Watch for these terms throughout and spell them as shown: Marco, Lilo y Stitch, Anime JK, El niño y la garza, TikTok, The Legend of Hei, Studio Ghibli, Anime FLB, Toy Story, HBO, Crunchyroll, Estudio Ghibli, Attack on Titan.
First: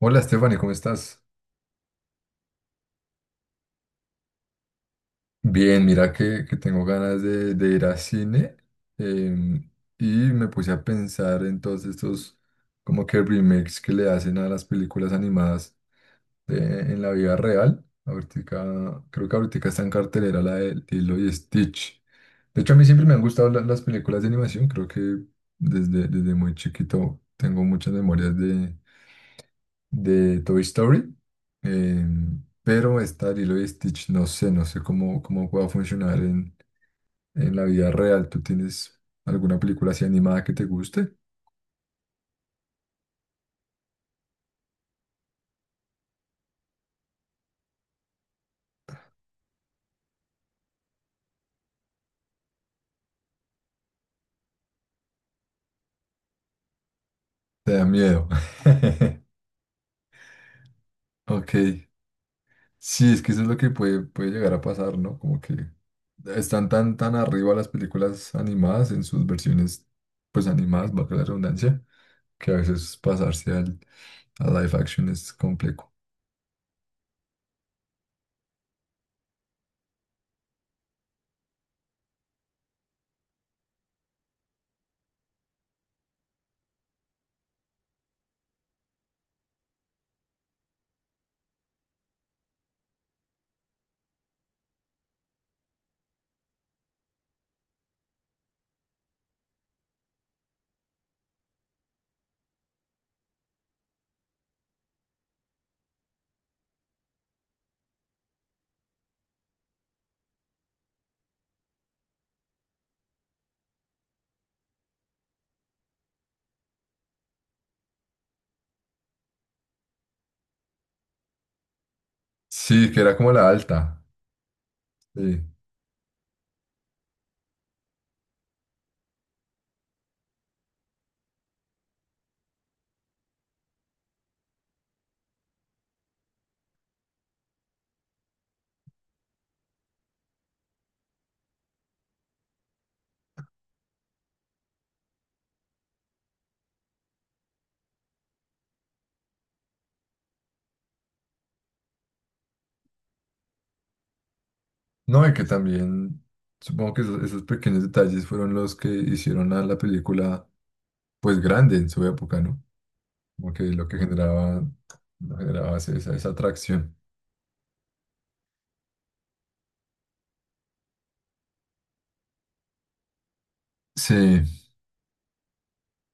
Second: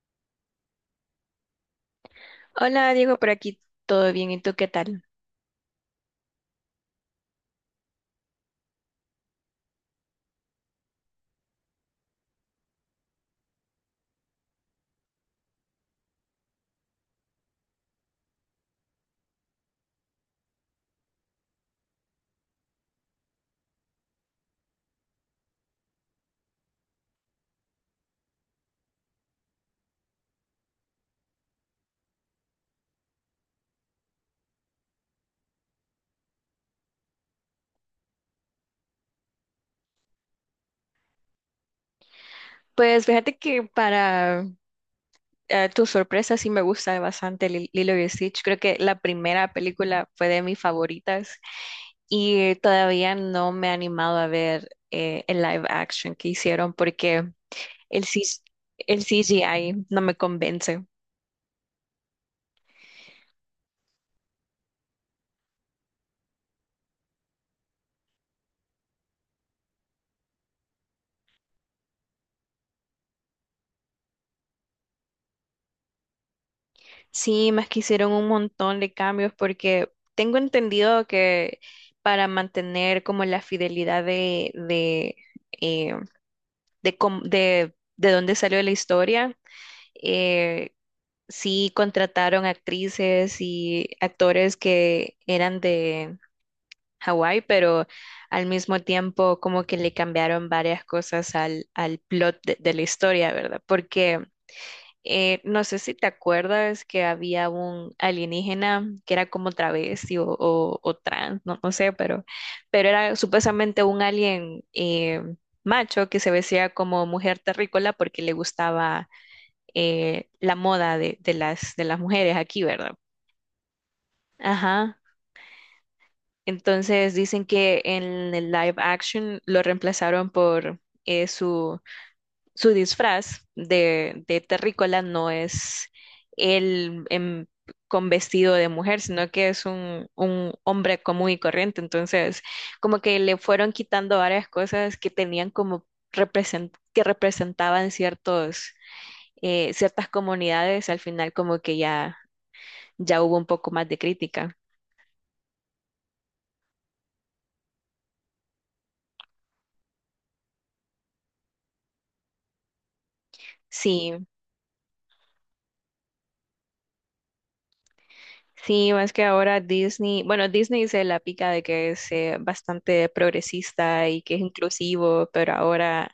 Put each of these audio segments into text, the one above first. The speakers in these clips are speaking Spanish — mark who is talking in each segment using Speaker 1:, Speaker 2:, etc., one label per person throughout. Speaker 1: Hola Stephanie, ¿cómo estás?
Speaker 2: Hola Diego, por aquí todo bien, ¿y tú qué tal?
Speaker 1: Bien, mira que tengo ganas de ir a cine em, y me puse a pensar en todos estos como que remakes que le hacen a las películas animadas de- en la vida real. Ahorita, creo que ahorita está en cartelera la de Lilo y Stitch. De hecho, a mí siempre me han gustado las películas de animación, creo que desde muy chiquito tengo muchas memorias de Toy Story, pero esta Lilo y Stitch no sé, no sé cómo pueda funcionar en la vida real. ¿Tú tienes alguna película así animada que te guste?
Speaker 2: Pues fíjate que para tu sorpresa sí me gusta bastante Lilo y Stitch. Creo que la primera película fue de mis favoritas y todavía no me he animado a ver el live action que hicieron porque
Speaker 1: Te da
Speaker 2: el,
Speaker 1: miedo.
Speaker 2: cis- el CGI no me convence.
Speaker 1: Ok. Sí, es que eso es lo que puede, puede llegar a pasar, ¿no? Como que están tan arriba las películas animadas en sus versiones, pues animadas, bajo la redundancia, que a veces pasarse a live action es complejo.
Speaker 2: Sí, más que hicieron un montón de cambios porque tengo entendido que para mantener como la fidelidad eh, de dónde salió la historia. Eh, sí contrataron actrices y actores que eran de Hawái, pero al mismo tiempo como que le cambiaron varias cosas al plot de la historia, ¿verdad? Porque no sé si te acuerdas que había un alienígena que era como travesti o trans, no, no sé, pero era supuestamente un alien macho que se vestía como mujer terrícola porque le gustaba la moda de las mujeres aquí, ¿verdad?
Speaker 1: Sí, que era como la alta.
Speaker 2: Ajá.
Speaker 1: Sí.
Speaker 2: Entonces dicen que en el live action lo reemplazaron por eh, su su disfraz de terrícola no es él en- con vestido de mujer, sino que es un hombre común y corriente. Entonces, como que le fueron quitando varias cosas que tenían como que representaban ciertas comunidades, al final como que ya hubo un poco más de crítica.
Speaker 1: No, y que también supongo que esos pequeños detalles fueron los que hicieron a la película pues grande en su época, ¿no? Como que lo que
Speaker 2: Sí.
Speaker 1: generaba, lo generaba esa, esa atracción.
Speaker 2: Sí, más que ahora Disney, bueno, Disney se la pica de que es bastante progresista y que es
Speaker 1: Sí.
Speaker 2: inclusivo, pero ahora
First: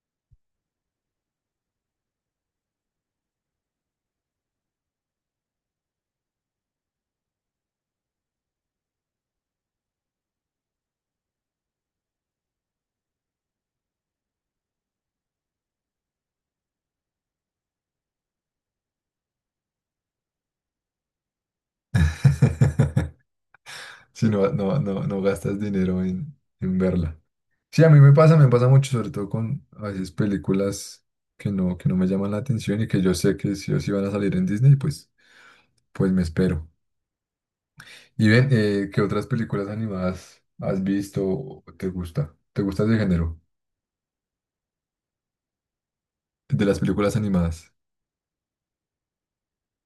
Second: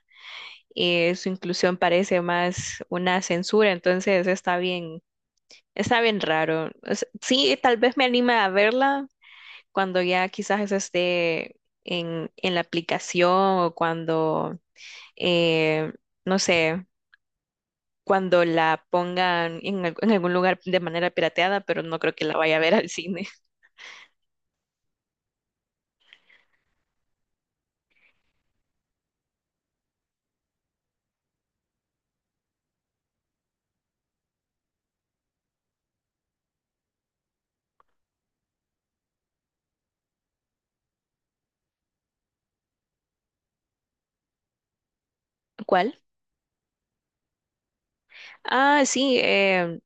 Speaker 2: su inclusión parece más una censura, entonces está bien raro. O sí, tal vez me anime a verla cuando ya quizás eso esté en la aplicación o cuando, eh, no sé, cuando la pongan en algún lugar de manera pirateada, pero no creo que la vaya a ver al cine.
Speaker 1: Si no, no, no, no gastas dinero en verla. Sí, a mí me pasa mucho, sobre todo con a veces películas que no me llaman la atención y que yo sé que si o sí van a salir en Disney, pues, pues me espero. Y ven, ¿qué otras películas animadas has visto o te gusta? ¿Te gusta ese género?
Speaker 2: ¿Cuál?
Speaker 1: De las películas animadas.
Speaker 2: Ah, sí,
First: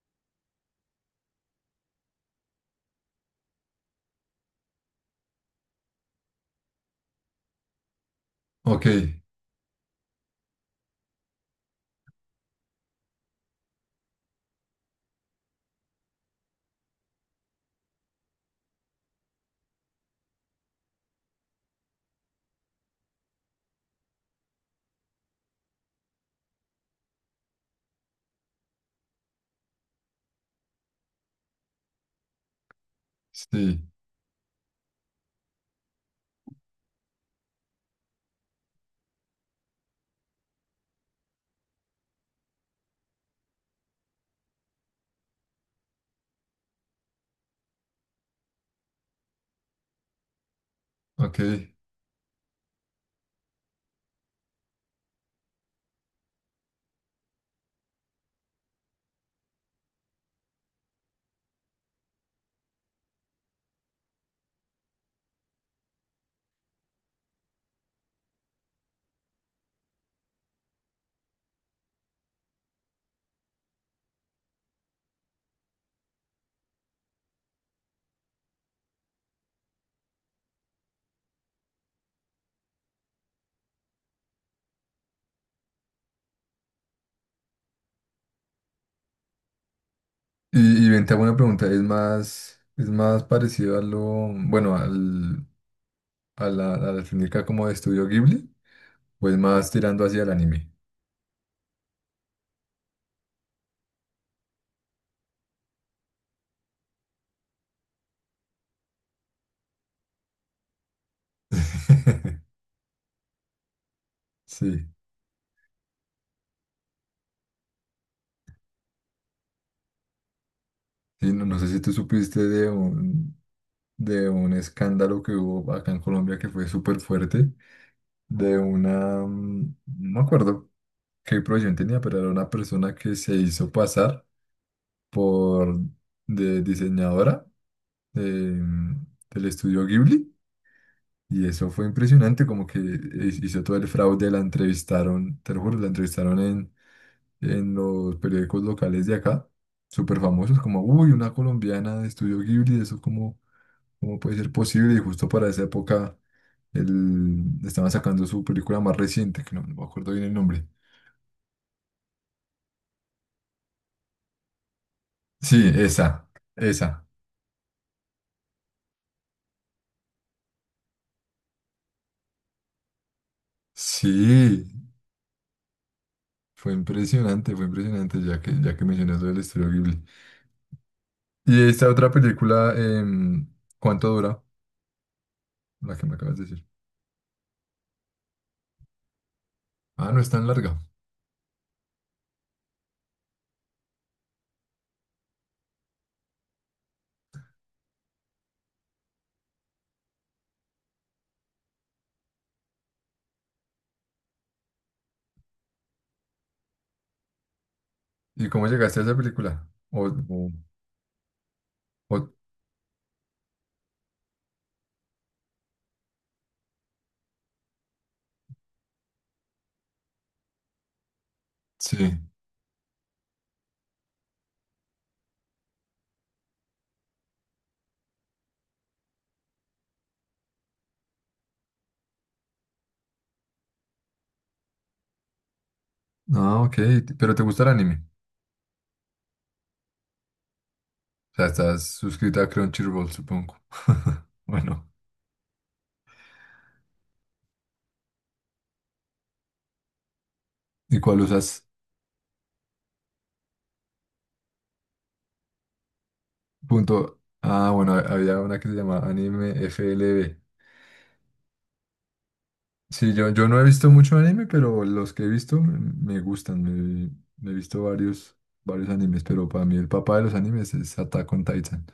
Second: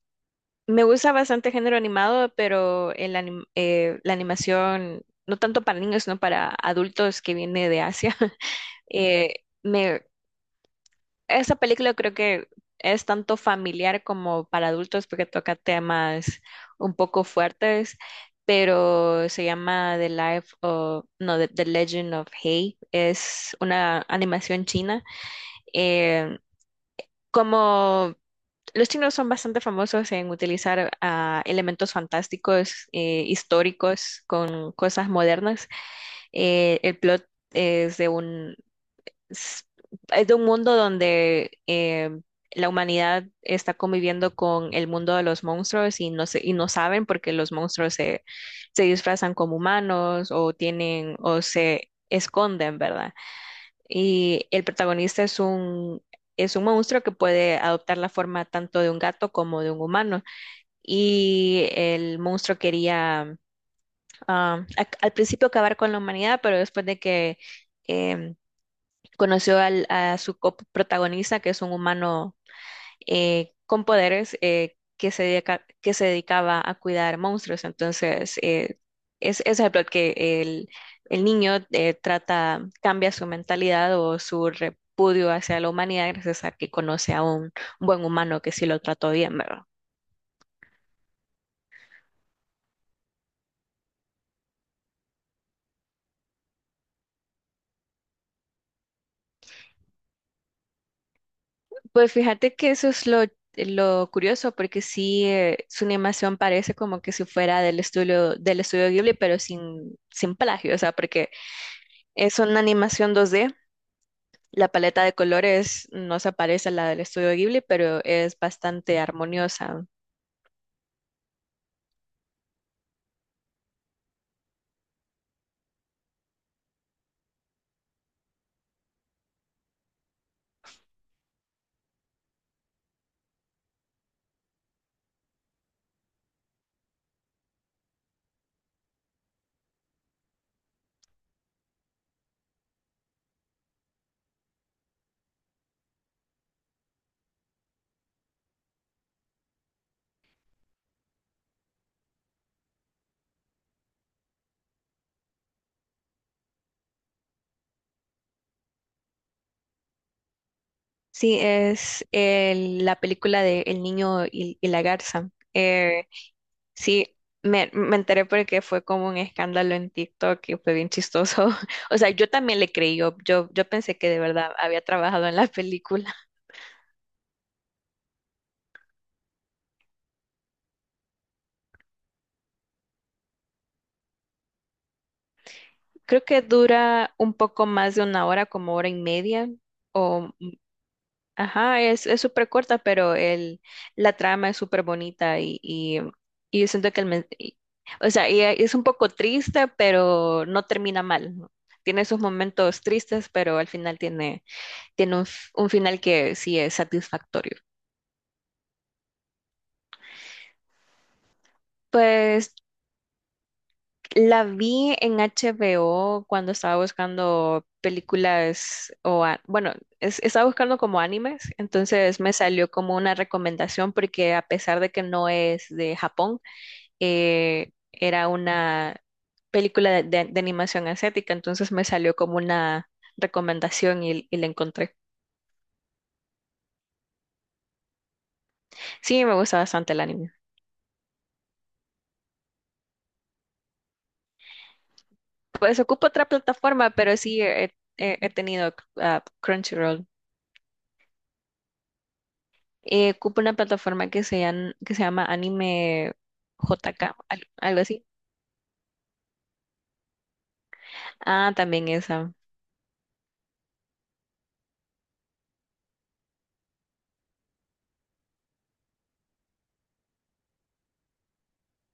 Speaker 2: Me gusta bastante género animado, pero la animación, no tanto para niños, sino para adultos que viene de Asia.
Speaker 1: Ok,
Speaker 2: Eh, me, Esa película creo que es tanto familiar como para adultos porque toca temas un poco fuertes, pero se llama no, The Legend of Hei. Es una animación china. Eh, Como los chinos son bastante famosos en utilizar elementos fantásticos,
Speaker 1: sí,
Speaker 2: históricos, con cosas modernas. El plot es de un, es de un mundo donde la humanidad está conviviendo con el mundo de los monstruos y no saben porque los monstruos se disfrazan como humanos o tienen
Speaker 1: ok.
Speaker 2: o se esconden, ¿verdad? Y el protagonista es un monstruo que puede adoptar la forma tanto de un gato como de un humano. Y el monstruo quería al principio acabar con la humanidad, pero después de que em, conoció a su coprotagonista, que es un humano con poderes que se dedicaba a cuidar monstruos. Entonces, es el plot que el niño cambia su mentalidad o su repudio hacia la humanidad gracias a que conoce a un buen humano que sí lo trató bien, ¿verdad?
Speaker 1: Y ven, te hago una pregunta. Es más parecido a lo, bueno, al, a la técnica como de Estudio Ghibli? ¿O es más tirando hacia el anime?
Speaker 2: Pues fíjate que eso es lo curioso, porque sí, su animación parece como que si fuera del estudio Ghibli, pero sin plagio, o sea, porque es una animación 2D. La
Speaker 1: Sí,
Speaker 2: paleta de colores no se parece a la del estudio Ghibli, pero es bastante armoniosa.
Speaker 1: sí, no, no sé si tú supiste de un escándalo que hubo acá en Colombia que fue súper fuerte, de una, mm, no me acuerdo, qué profesión tenía, pero era una persona que se hizo pasar por de diseñadora de- del estudio Ghibli. Y eso fue impresionante, como que hizo todo el fraude, la entrevistaron, te lo juro, la entrevistaron en los periódicos locales de acá, súper famosos, como, uy, una colombiana de estudio Ghibli, eso cómo, cómo puede ser posible. Y justo para esa época estaban sacando su película más reciente, que no, no me acuerdo bien el nombre.
Speaker 2: Sí, es la película de El niño y la garza.
Speaker 1: Sí, esa, esa.
Speaker 2: Sí, me enteré porque fue como un escándalo en TikTok y fue bien chistoso. O sea, yo también le creí, yo pensé que de verdad
Speaker 1: Sí,
Speaker 2: había trabajado en la película.
Speaker 1: fue impresionante, ya que mencionas lo del estudio Ghibli. Y esta otra película, ¿cuánto dura? La que me
Speaker 2: Creo
Speaker 1: acabas
Speaker 2: que
Speaker 1: de decir.
Speaker 2: dura un poco más de una hora, como hora y media
Speaker 1: Ah, no es
Speaker 2: o.
Speaker 1: tan larga.
Speaker 2: Ajá, es súper corta, pero la trama es súper bonita y yo siento que o sea, y es un poco triste, pero no termina mal, ¿no? Tiene esos momentos tristes, pero al final tiene un final que sí es satisfactorio.
Speaker 1: ¿Y cómo llegaste a esa película? O-
Speaker 2: Pues la vi en HBO cuando estaba buscando películas bueno, estaba buscando como animes,
Speaker 1: sí.
Speaker 2: entonces me salió como una recomendación porque a pesar de que no es de Japón, era una película de animación asiática, entonces me salió como una recomendación y la encontré.
Speaker 1: Ah, ok. Pero ¿te gusta el anime?
Speaker 2: Sí, me gusta bastante el anime.
Speaker 1: O sea, estás suscrita a Crunchyroll, supongo. Bueno.
Speaker 2: Pues ocupo otra plataforma, pero sí he tenido Crunchyroll.
Speaker 1: ¿Y cuál usas?
Speaker 2: Ocupo una plataforma que que se llama Anime JK,
Speaker 1: Punto. Ah,
Speaker 2: algo
Speaker 1: bueno,
Speaker 2: así.
Speaker 1: había una que se llama Anime FLB.
Speaker 2: Ah, también esa.
Speaker 1: Sí, yo no he visto mucho anime, pero los que he visto me, me gustan. Me he visto varios, varios animes, pero para mí el papá de los animes es Attack on Titan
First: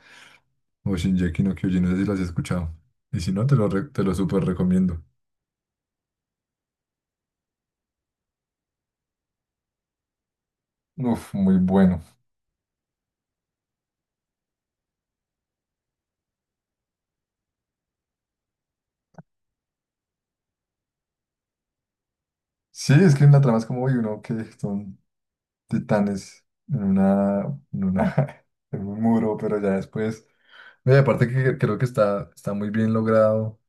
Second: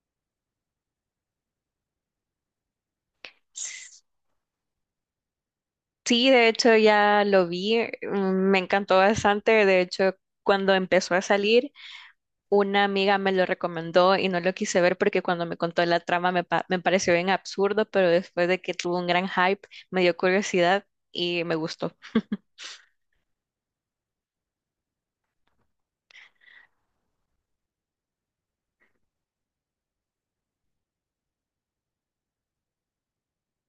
Speaker 1: o Shingeki no Kyojin. No sé si los has escuchado. Y si no, te lo súper recomiendo.
Speaker 2: Sí, de hecho ya lo vi, me encantó bastante, de hecho cuando empezó a
Speaker 1: Uf, muy
Speaker 2: salir.
Speaker 1: bueno.
Speaker 2: Una amiga me lo recomendó y no lo quise ver porque cuando me contó la trama me pareció bien absurdo, pero después de que tuvo un gran hype me dio curiosidad y me gustó.
Speaker 1: Sí, es que en la trama es como, uy, uno que son titanes en una, en un muro, pero ya después. No, y aparte que creo que está, está muy bien logrado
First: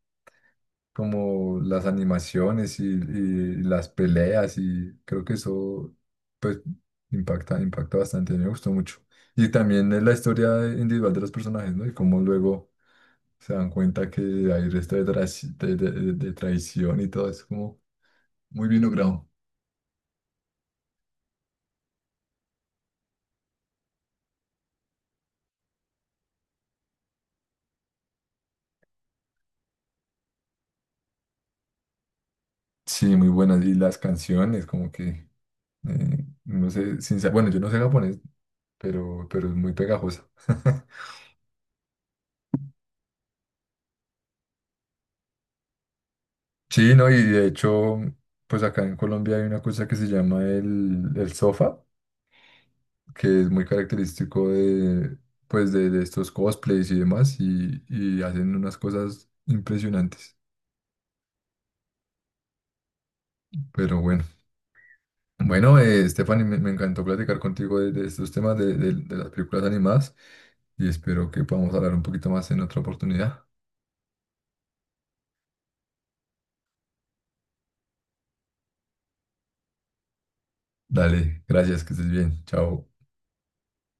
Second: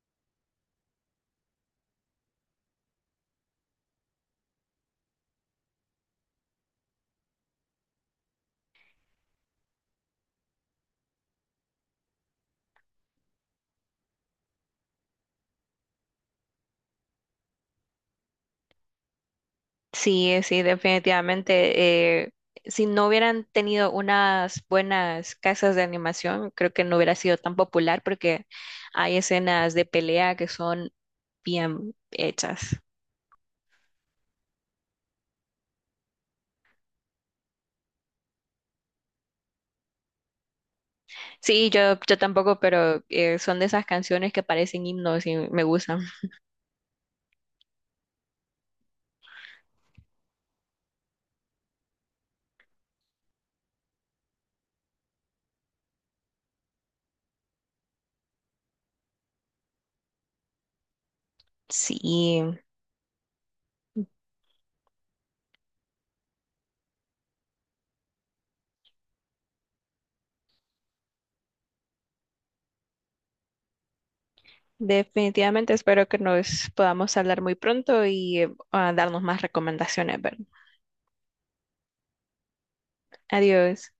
Speaker 1: como las animaciones y las peleas y creo que eso pues impacta, impacta bastante, me gustó mucho. Y también es la historia individual de los personajes, ¿no? Y cómo luego se dan cuenta que hay resto de, de traición y todo, es como muy bien logrado.
Speaker 2: Sí, sí, definitivamente. Si no hubieran tenido unas buenas casas de animación, creo que no hubiera sido tan popular porque hay escenas de pelea que son bien hechas.
Speaker 1: Sí, muy buenas. Y las canciones, como que, no sé, sin, sa- bueno, yo no sé japonés, pero es muy pegajosa.
Speaker 2: Sí, yo tampoco, pero son de esas canciones que parecen himnos y me gustan.
Speaker 1: Sí, no, y de hecho, pues acá en Colombia hay una cosa que se llama el sofa, que es muy característico de, pues de estos cosplays y demás, y hacen unas cosas impresionantes.
Speaker 2: Sí.
Speaker 1: Pero bueno, bueno, Stephanie, me encantó platicar contigo de estos temas de, de las películas animadas, y espero que podamos hablar un poquito más en otra oportunidad.
Speaker 2: Definitivamente espero que nos podamos hablar muy pronto y a darnos más recomendaciones, ¿verdad?
Speaker 1: Dale, gracias, que estés bien, chao.
Speaker 2: Adiós.